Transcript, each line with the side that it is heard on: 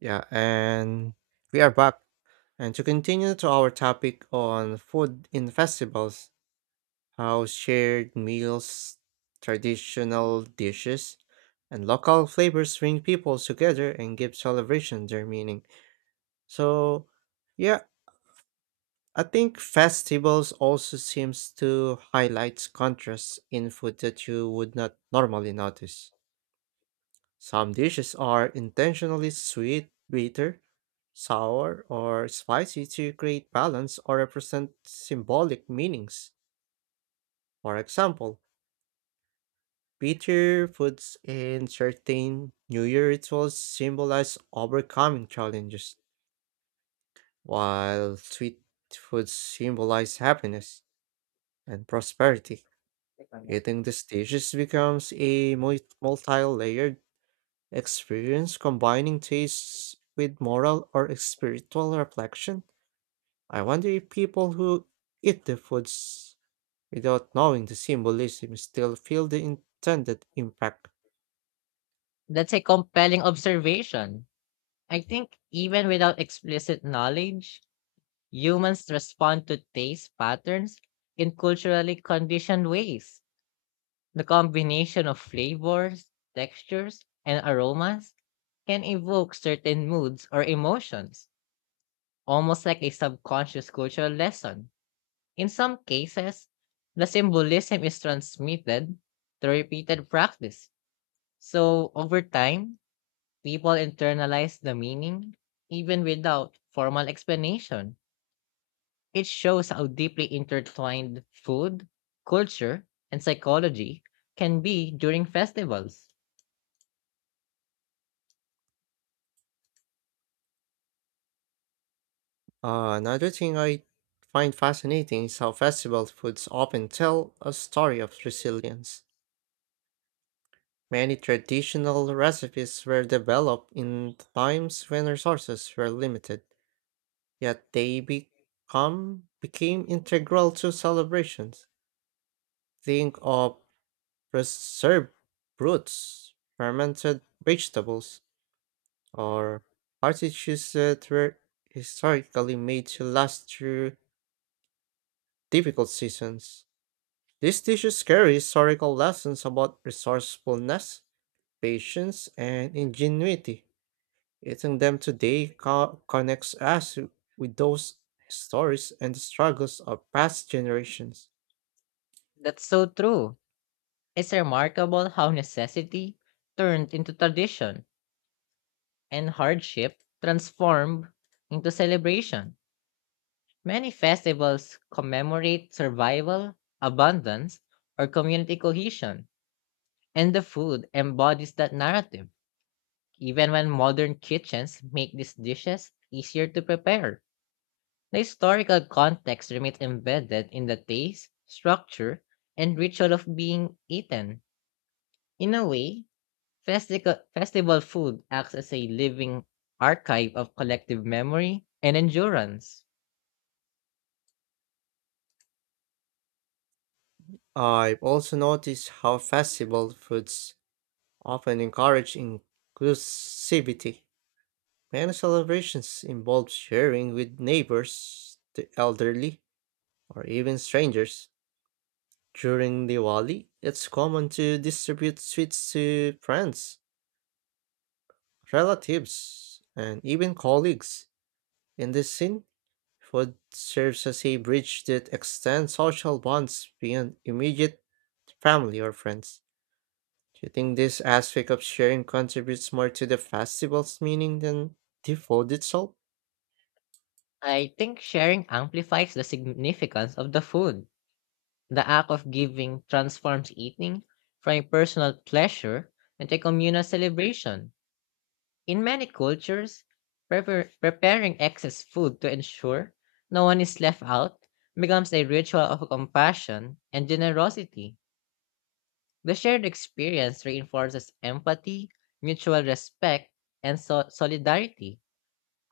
right: Yeah, and we are back. And to continue to our topic on food in festivals, how shared meals, traditional dishes, and local flavors bring people together and give celebration their meaning. So, yeah, I think festivals also seems to highlight contrasts in food that you would not normally notice. Some dishes are intentionally sweet, bitter, sour, or spicy to create balance or represent symbolic meanings. For example, bitter foods in certain New Year rituals symbolize overcoming challenges, while sweet foods symbolize happiness and prosperity. Eating these dishes becomes a multi layered experience combining tastes with moral or spiritual reflection. I wonder if people who eat the foods without knowing the symbolism still feel the intended impact.
left: That's a compelling observation. I think even without explicit knowledge, humans respond to taste patterns in culturally conditioned ways. The combination of flavors, textures, and aromas can evoke certain moods or emotions, almost like a subconscious cultural lesson. In some cases, the symbolism is transmitted through repeated practice. So, over time, people internalize the meaning even without formal explanation. It shows how deeply intertwined food, culture, and psychology can be during festivals.
right: Another thing I find fascinating is how festival foods often tell a story of resilience. Many traditional recipes were developed in times when resources were limited, yet they become became integral to celebrations. Think of preserved roots, fermented vegetables, or artichokes that were historically made to last through difficult seasons. These dishes carry historical lessons about resourcefulness, patience, and ingenuity. Eating them today connects us with those stories and the struggles of past generations.
left: That's so true. It's remarkable how necessity turned into tradition and hardship transformed into celebration. Many festivals commemorate survival, abundance, or community cohesion, and the food embodies that narrative, even when modern kitchens make these dishes easier to prepare. The historical context remains embedded in the taste, structure, and ritual of being eaten. In a way, festi- festival food acts as a living archive of collective memory and endurance.
right: I've also noticed how festival foods often encourage inclusivity. Many celebrations involve sharing with neighbors, the elderly, or even strangers. During Diwali, it's common to distribute sweets to friends, relatives, and even colleagues. In this scene, food serves as a bridge that extends social bonds beyond immediate family or friends. Do you think this aspect of sharing contributes more to the festival's meaning than the food itself?
left: I think sharing amplifies the significance of the food. The act of giving transforms eating from a personal pleasure into a communal celebration. In many cultures, preparing excess food to ensure no one is left out becomes a ritual of compassion and generosity. The shared experience reinforces empathy, mutual respect, and solidarity,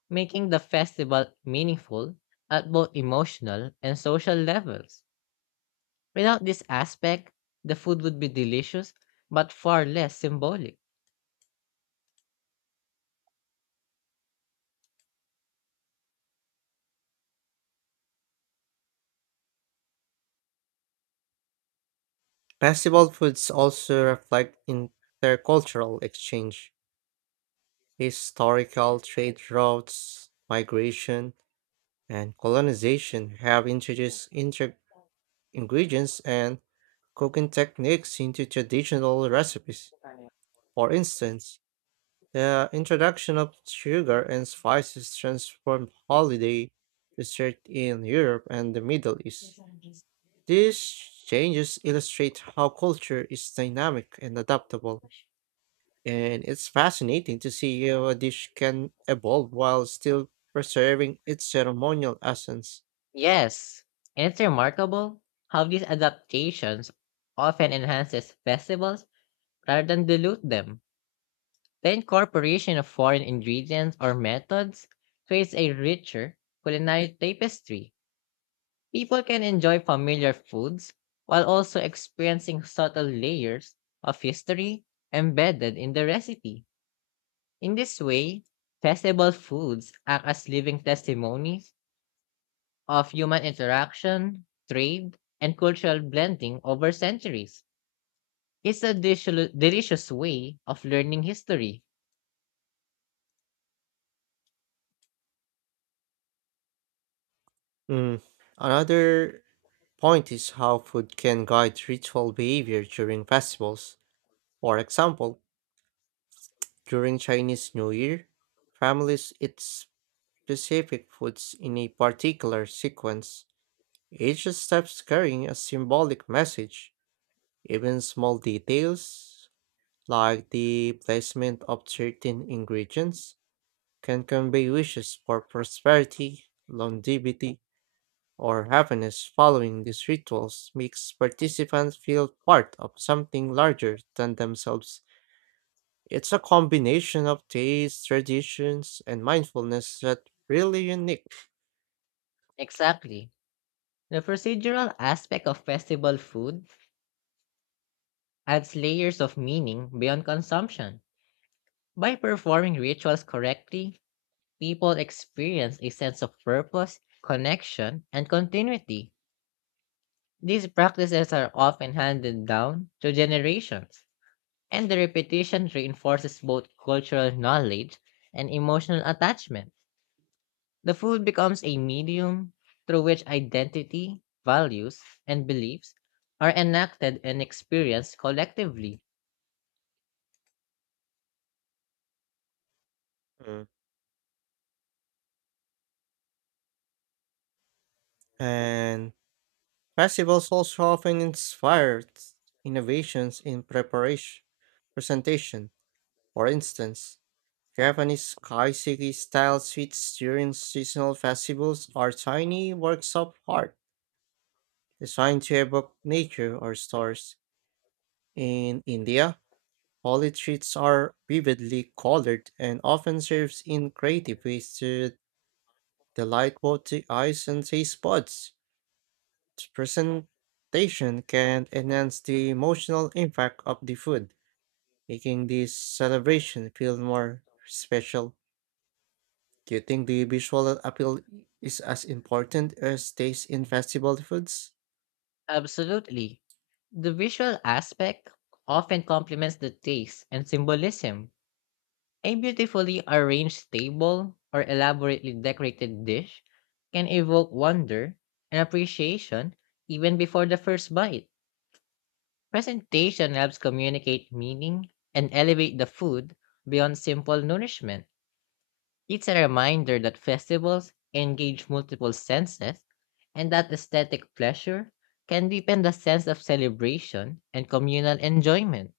left: making the festival meaningful at both emotional and social levels. Without this aspect, the food would be delicious but far less symbolic.
right: Festival foods also reflect intercultural exchange, historical trade routes, migration, and colonization have introduced ingredients and cooking techniques into traditional recipes. For instance, the introduction of sugar and spices transformed holiday dessert in Europe and the Middle East. These changes illustrate how culture is dynamic and adaptable, and it's fascinating to see how a dish can evolve while still preserving its ceremonial essence.
left: Yes, and it's remarkable how these adaptations often enhances festivals rather than dilute them. The incorporation of foreign ingredients or methods creates a richer culinary tapestry. People can enjoy familiar foods while also experiencing subtle layers of history embedded in the recipe. In this way, festival foods act as living testimonies of human interaction, trade, and cultural blending over centuries. It's a delicious way of learning history.
right: Mm, Another point is how food can guide ritual behavior during festivals. For example, during Chinese New Year, families eat specific foods in a particular sequence, each step carrying a symbolic message. Even small details, like the placement of certain ingredients, can convey wishes for prosperity, longevity, or happiness following these rituals makes participants feel part of something larger than themselves. It's a combination of taste, traditions, and mindfulness that's really unique.
left: Exactly. The procedural aspect of festival food adds layers of meaning beyond consumption. By performing rituals correctly, people experience a sense of purpose, connection, and continuity. These practices are often handed down to generations and the repetition reinforces both cultural knowledge and emotional attachment. The food becomes a medium through which identity, values, and beliefs are enacted and experienced collectively.
right: Mm. And festivals also often inspire innovations in preparation, presentation. For instance, Japanese kaiseki style sweets during seasonal festivals are tiny works of art designed to evoke nature or stars. In India, holy treats are vividly colored and often served in creative ways to delight both the eyes and taste buds. The presentation can enhance the emotional impact of the food, making this celebration feel more special. Do you think the visual appeal is as important as taste in festival foods?
left: Absolutely. The visual aspect often complements the taste and symbolism. A beautifully arranged table or elaborately decorated dish can evoke wonder and appreciation even before the first bite. Presentation helps communicate meaning and elevate the food beyond simple nourishment. It's a reminder that festivals engage multiple senses and that aesthetic pleasure can deepen the sense of celebration and communal enjoyment.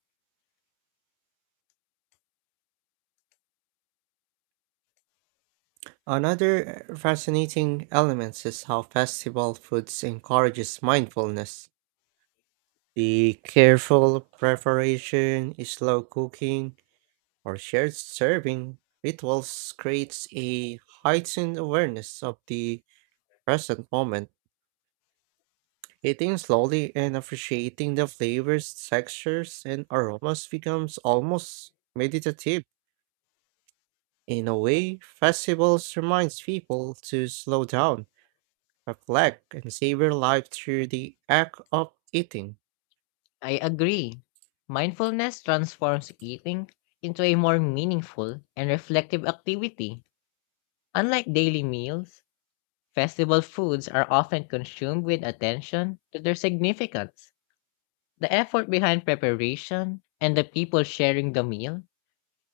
right: Another fascinating element is how festival foods encourages mindfulness. The careful preparation, slow cooking, or shared serving rituals creates a heightened awareness of the present moment. Eating slowly and appreciating the flavors, textures, and aromas becomes almost meditative. In a way, festivals reminds people to slow down, reflect, and savor life through the act of eating.
left: I agree. Mindfulness transforms eating into a more meaningful and reflective activity. Unlike daily meals, festival foods are often consumed with attention to their significance. The effort behind preparation and the people sharing the meal,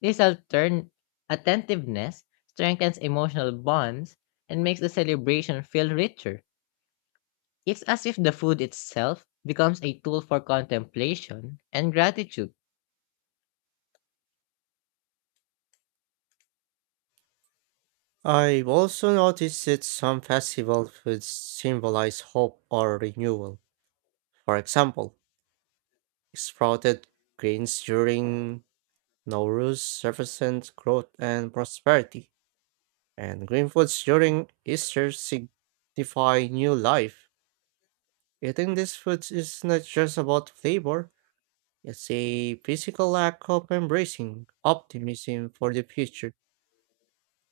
left: this attentiveness strengthens emotional bonds and makes the celebration feel richer. It's as if the food itself becomes a tool for contemplation and gratitude.
right: I've also noticed that some festival foods symbolize hope or renewal. For example, sprouted grains during Nowruz represent growth and prosperity, and green foods during Easter signify new life. Eating these foods is not just about flavor, it's a physical act of embracing optimism for the future.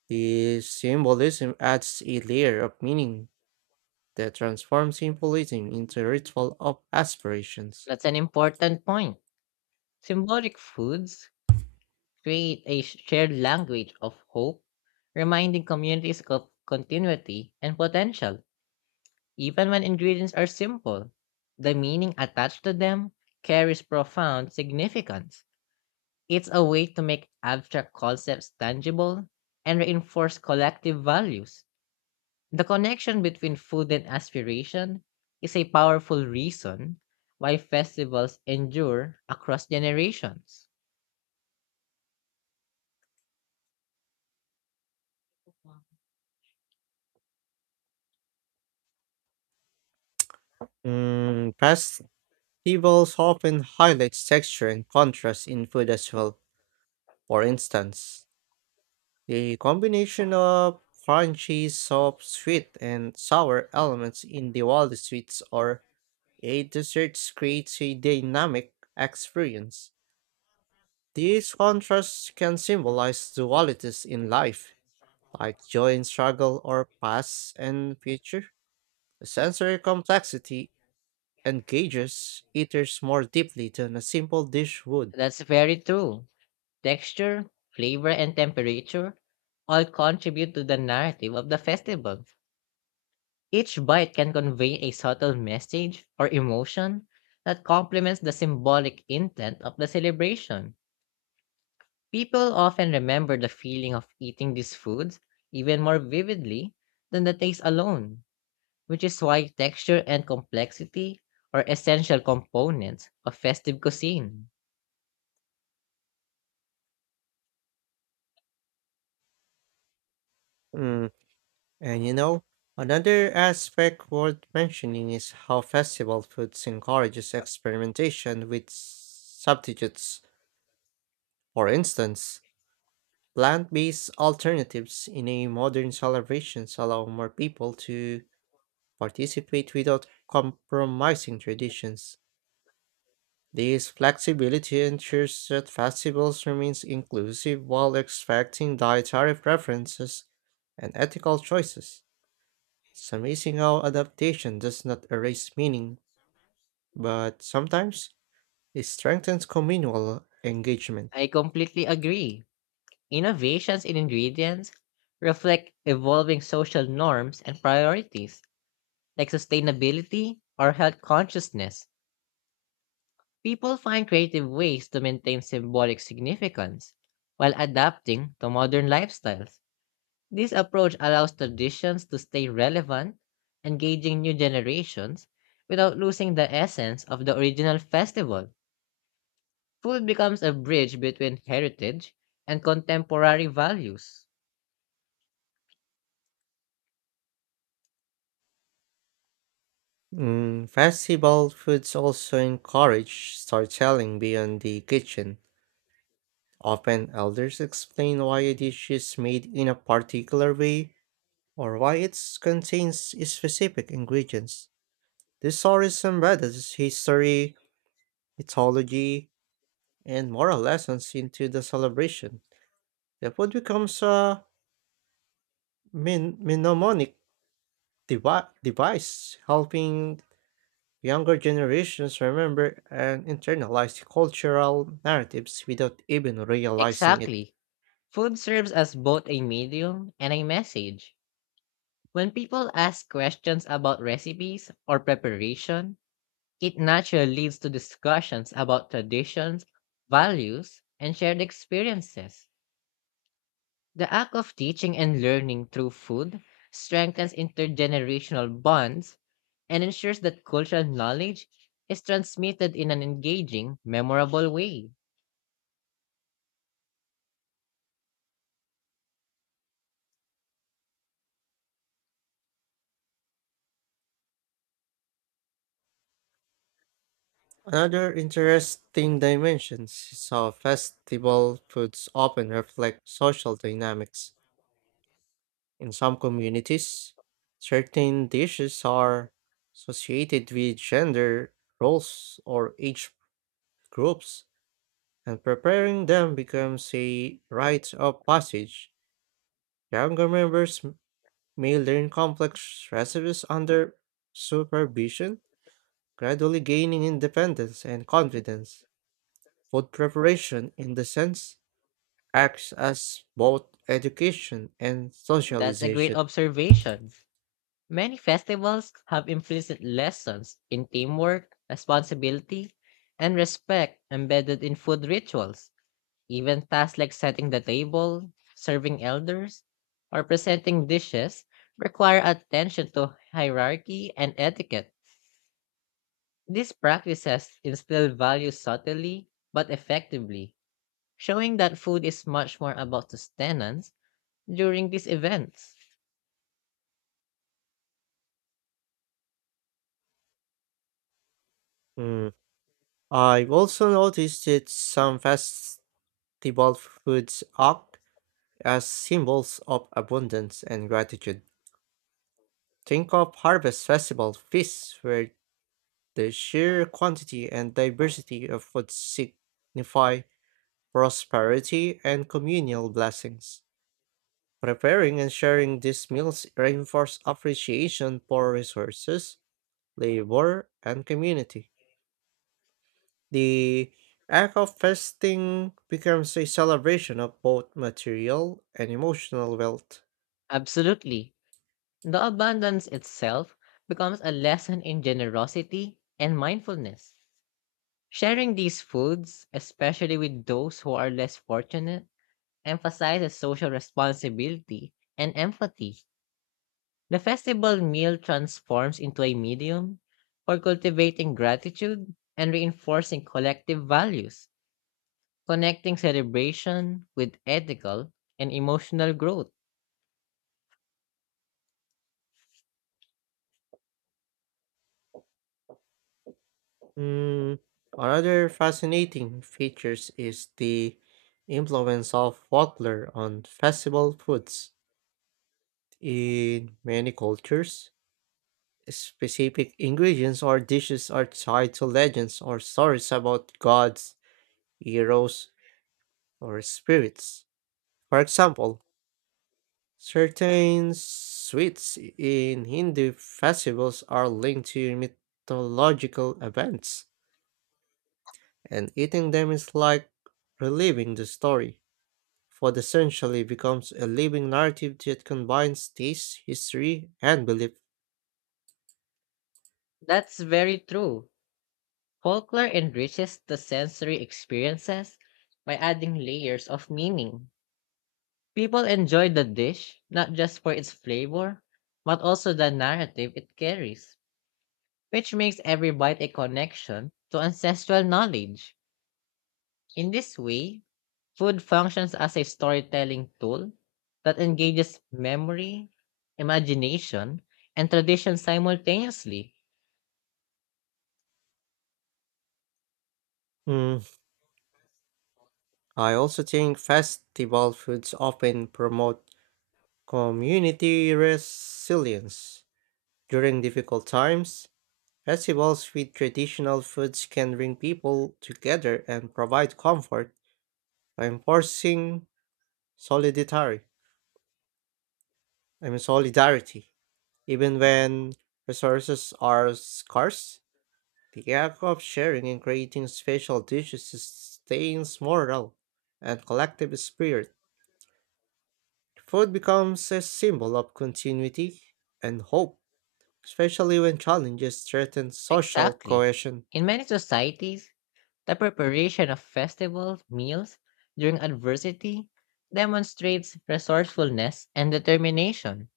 right: The symbolism adds a layer of meaning that transforms symbolism into a ritual of aspirations.
left: That's an important point. Symbolic foods create a shared language of hope, reminding communities of continuity and potential. Even when ingredients are simple, the meaning attached to them carries profound significance. It's a way to make abstract concepts tangible and reinforce collective values. The connection between food and aspiration is a powerful reason why festivals endure across generations.
right: Festivals often highlight texture and contrast in food as well. For instance, the combination of crunchy, soft, sweet, and sour elements in Diwali sweets or a dessert creates a dynamic experience. These contrasts can symbolize dualities in life, like joy and struggle or past and future. The sensory complexity engages eaters more deeply than a simple dish would.
left: That's very true. Texture, flavor, and temperature all contribute to the narrative of the festival. Each bite can convey a subtle message or emotion that complements the symbolic intent of the celebration. People often remember the feeling of eating these foods even more vividly than the taste alone, which is why texture and complexity are essential components of festive cuisine.
right: Mm, And you know, another aspect worth mentioning is how festival foods encourages experimentation with substitutes. For instance, plant-based alternatives in a modern celebrations allow more people to participate without compromising traditions. This flexibility ensures that festivals remains inclusive while respecting dietary preferences and ethical choices. So amazing adaptation does not erase meaning, but sometimes it strengthens communal engagement.
left: I completely agree. Innovations in ingredients reflect evolving social norms and priorities, like sustainability or health consciousness. People find creative ways to maintain symbolic significance while adapting to modern lifestyles. This approach allows traditions to stay relevant, engaging new generations without losing the essence of the original festival. Food becomes a bridge between heritage and contemporary values.
right: Festival foods also encourage storytelling beyond the kitchen. Often, elders explain why a dish is made in a particular way or why it contains specific ingredients. This story embeds history, mythology, and moral lessons into the celebration. The food becomes a mnemonic device, helping younger generations remember and internalize cultural narratives without even realizing it.
left: Exactly. Food serves as both a medium and a message. When people ask questions about recipes or preparation, it naturally leads to discussions about traditions, values, and shared experiences. The act of teaching and learning through food strengthens intergenerational bonds and ensures that cultural knowledge is transmitted in an engaging, memorable way.
right: Another interesting dimension is how festival foods often reflect social dynamics. In some communities, certain dishes are associated with gender roles or age groups, and preparing them becomes a rite of passage. Younger members may learn complex recipes under supervision, gradually gaining independence and confidence. Food preparation, in the sense, acts as both education and
left: That's a great
right: socialization.
left: observation. Many festivals have implicit lessons in teamwork, responsibility, and respect embedded in food rituals. Even tasks like setting the table, serving elders, or presenting dishes require attention to hierarchy and etiquette. These practices instill values subtly but effectively, showing that food is much more about sustenance during these events.
right: Mm. I've also noticed that some festival foods act as symbols of abundance and gratitude. Think of harvest festival feasts where the sheer quantity and diversity of food signify prosperity and communal blessings. Preparing and sharing these meals reinforce appreciation for resources, labor, and community. The act of fasting becomes a celebration of both material and emotional wealth.
left: Absolutely. The abundance itself becomes a lesson in generosity and mindfulness. Sharing these foods, especially with those who are less fortunate, emphasizes social responsibility and empathy. The festival meal transforms into a medium for cultivating gratitude and reinforcing collective values, connecting celebration with ethical and emotional growth.
right: Mm, Another fascinating features is the influence of folklore on festival foods. In many cultures, specific ingredients or dishes are tied to legends or stories about gods, heroes, or spirits. For example, certain sweets in Hindu festivals are linked to mythological events, and eating them is like reliving the story. Food essentially becomes a living narrative that combines taste, history, and belief.
left: That's very true. Folklore enriches the sensory experiences by adding layers of meaning. People enjoy the dish not just for its flavor, but also the narrative it carries, which makes every bite a connection to ancestral knowledge. In this way, food functions as a storytelling tool that engages memory, imagination, and tradition simultaneously.
right: Mm, I also think festival foods often promote community resilience during difficult times. Festivals with traditional foods can bring people together and provide comfort, by enforcing solidarity. I mean solidarity. Even when resources are scarce, the act of sharing and creating special dishes sustains morale and collective spirit. Food becomes a symbol of continuity and hope, especially when challenges threaten social
left: Exactly.
right: cohesion.
left: In many societies, the preparation of festival meals during adversity demonstrates resourcefulness and determination.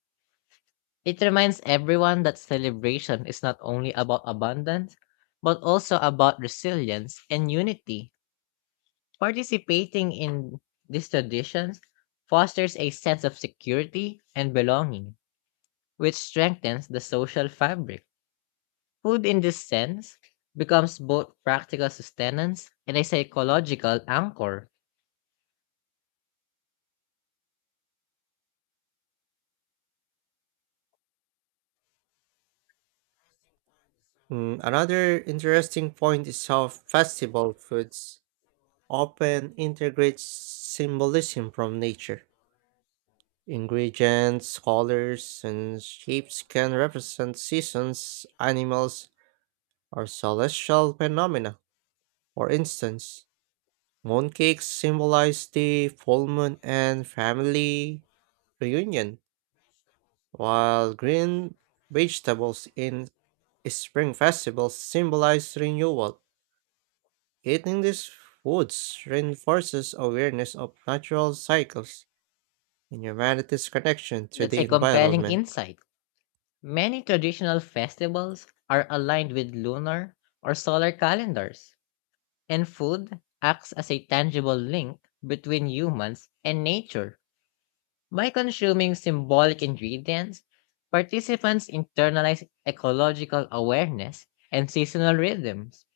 left: It reminds everyone that celebration is not only about abundance, but also about resilience and unity. Participating in these traditions fosters a sense of security and belonging, which strengthens the social fabric. Food, in this sense, becomes both practical sustenance and a psychological anchor.
right: Another interesting point is how festival foods often integrate symbolism from nature. Ingredients, colors, and shapes can represent seasons, animals, or celestial phenomena. For instance, mooncakes symbolize the full moon and family reunion, while green vegetables in spring festivals symbolize renewal. Eating these foods reinforces awareness of natural cycles and humanity's connection to
left: That's
right: the
left: a compelling
right: environment.
left: insight. Many traditional festivals are aligned with lunar or solar calendars and food acts as a tangible link between humans and nature. By consuming symbolic ingredients, participants internalize ecological awareness and seasonal rhythms.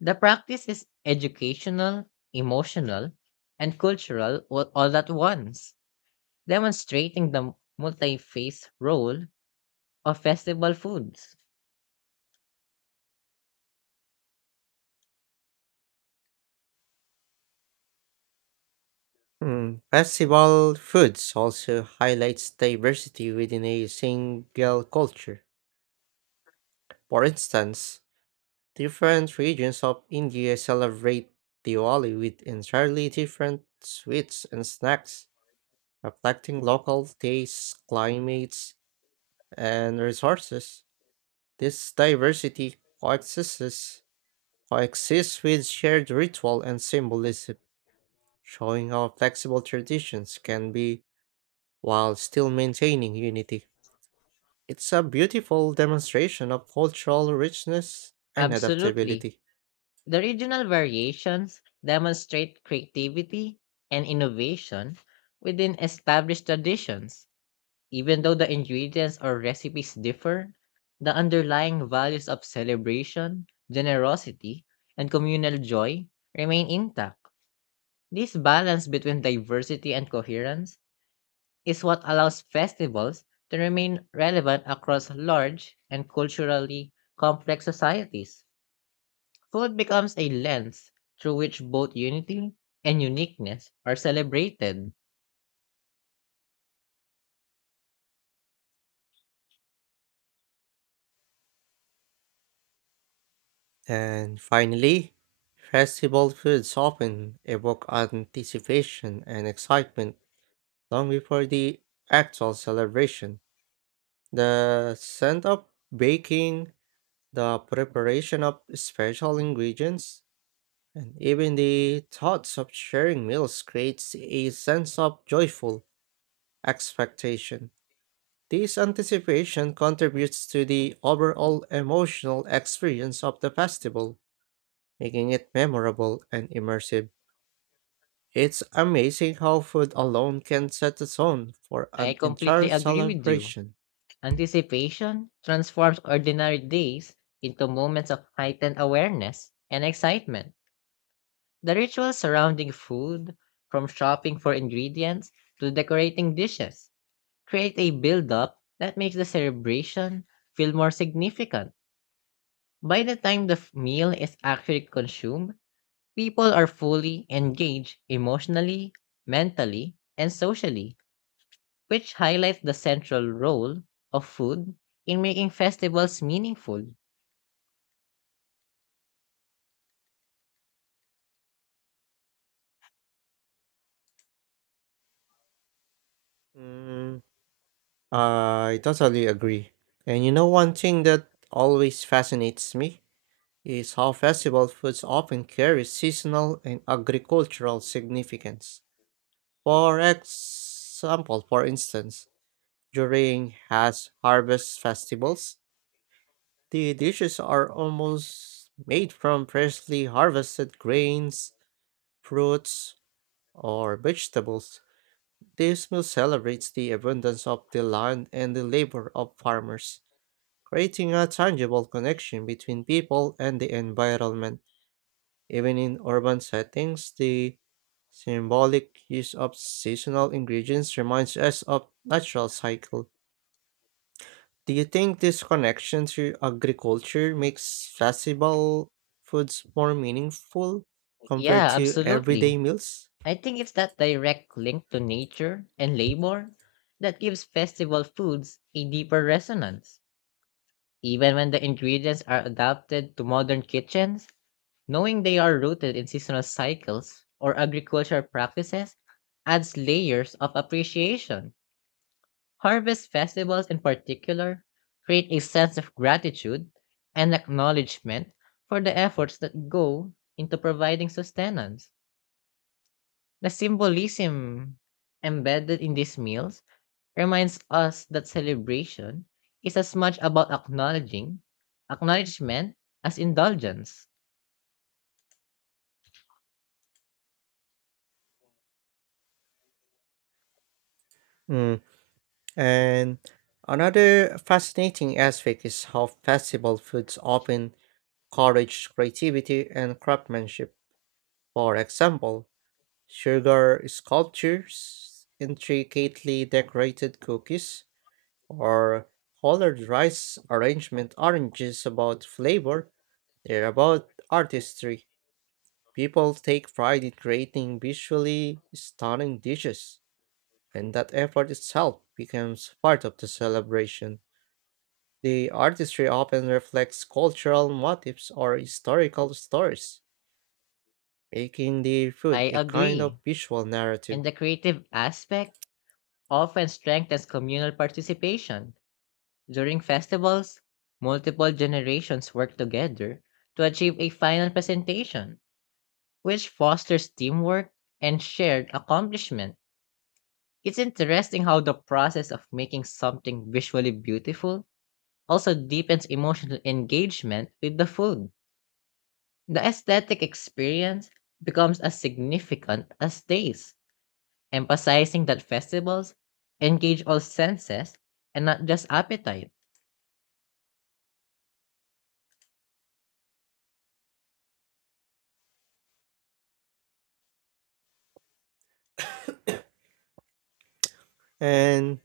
left: The practice is educational, emotional, and cultural all at once, demonstrating the multi-phase role of festival foods.
right: Festival foods also highlights diversity within a single culture. For instance, different regions of India celebrate Diwali with entirely different sweets and snacks, reflecting local tastes, climates, and resources. This diversity coexists coexist with shared ritual and symbolism, showing how flexible traditions can be while still maintaining unity. It's a beautiful demonstration of cultural richness and
left: Absolutely.
right: adaptability.
left: The regional variations demonstrate creativity and innovation within established traditions. Even though the ingredients or recipes differ, the underlying values of celebration, generosity, and communal joy remain intact. This balance between diversity and coherence is what allows festivals to remain relevant across large and culturally complex societies. Food becomes a lens through which both unity and uniqueness are celebrated.
right: And finally, festival foods often evoke anticipation and excitement long before the actual celebration. The scent of baking, the preparation of special ingredients, and even the thoughts of sharing meals creates a sense of joyful expectation. This anticipation contributes to the overall emotional experience of the festival, making it memorable and immersive. It's amazing how food alone can set the tone for
left: I
right: an
left: completely
right: entire
left: agree with you.
right: celebration.
left: Anticipation transforms ordinary days into moments of heightened awareness and excitement. The rituals surrounding food, from shopping for ingredients to decorating dishes, create a build-up that makes the celebration feel more significant. By the time the meal is actually consumed, people are fully engaged emotionally, mentally, and socially, which highlights the central role of food in making festivals meaningful.
right: Mm, I totally agree. And you know, one thing that always fascinates me is how festival foods often carry seasonal and agricultural significance. For instance, during has harvest festivals, the dishes are almost made from freshly harvested grains, fruits, or vegetables. This meal celebrates the abundance of the land and the labor of farmers. Creating a tangible connection between people and the environment. Even in urban settings, the symbolic use of seasonal ingredients reminds us of natural cycle. Do you think this connection to agriculture makes festival foods more meaningful compared
left: Yeah,
right: to everyday
left: absolutely.
right: meals?
left: I think it's that direct link to nature and labor that gives festival foods a deeper resonance. Even when the ingredients are adapted to modern kitchens, knowing they are rooted in seasonal cycles or agricultural practices adds layers of appreciation. Harvest festivals, in particular, create a sense of gratitude and acknowledgement for the efforts that go into providing sustenance. The symbolism embedded in these meals reminds us that celebration is as much about acknowledging acknowledgement as indulgence.
right: Mm. And another fascinating aspect is how festival foods often encourage creativity and craftsmanship. For example, sugar sculptures, intricately decorated cookies, or colored rice arrangement aren't just about flavor, they're about artistry. People take pride in creating visually stunning dishes, and that effort itself becomes part of the celebration. The artistry often reflects cultural motifs or historical stories, making the food
left: I
right: a kind of
left: agree,
right: visual narrative.
left: and the creative aspect often strengthens communal participation. During festivals, multiple generations work together to achieve a final presentation, which fosters teamwork and shared accomplishment. It's interesting how the process of making something visually beautiful also deepens emotional engagement with the food. The aesthetic experience becomes as significant as taste, emphasizing that festivals engage all senses and not just appetite.
right: And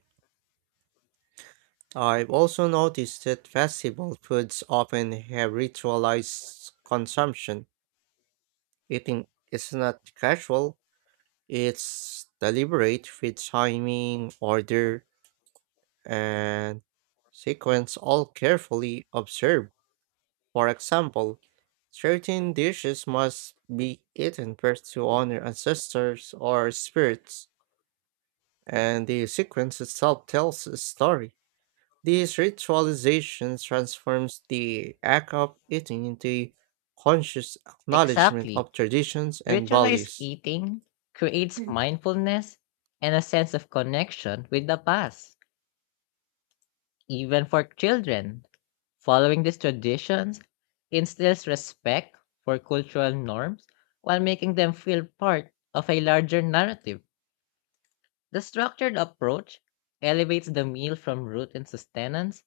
right: I've also noticed that festival foods often have ritualized consumption. Eating is not casual, it's deliberate with timing, order, and sequence all carefully observed. For example, certain dishes must be eaten first to honor ancestors or spirits, and the sequence itself tells a story. This ritualization transforms the act of eating into a conscious acknowledgement
left: Exactly.
right: of traditions and
left: Ritualized
right: values.
left: eating creates mindfulness and a sense of connection with the past, even for children. Following these traditions instills respect for cultural norms while making them feel part of a larger narrative. The structured approach elevates the meal from root and sustenance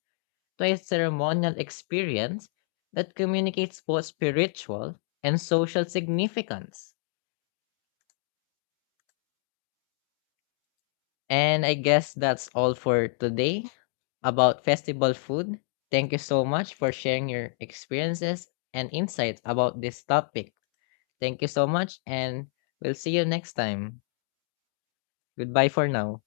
left: to a ceremonial experience that communicates both spiritual and social significance. And I guess that's all for today about festival food. Thank you so much for sharing your experiences and insights about this topic. Thank you so much, and we'll see you next time. Goodbye for now.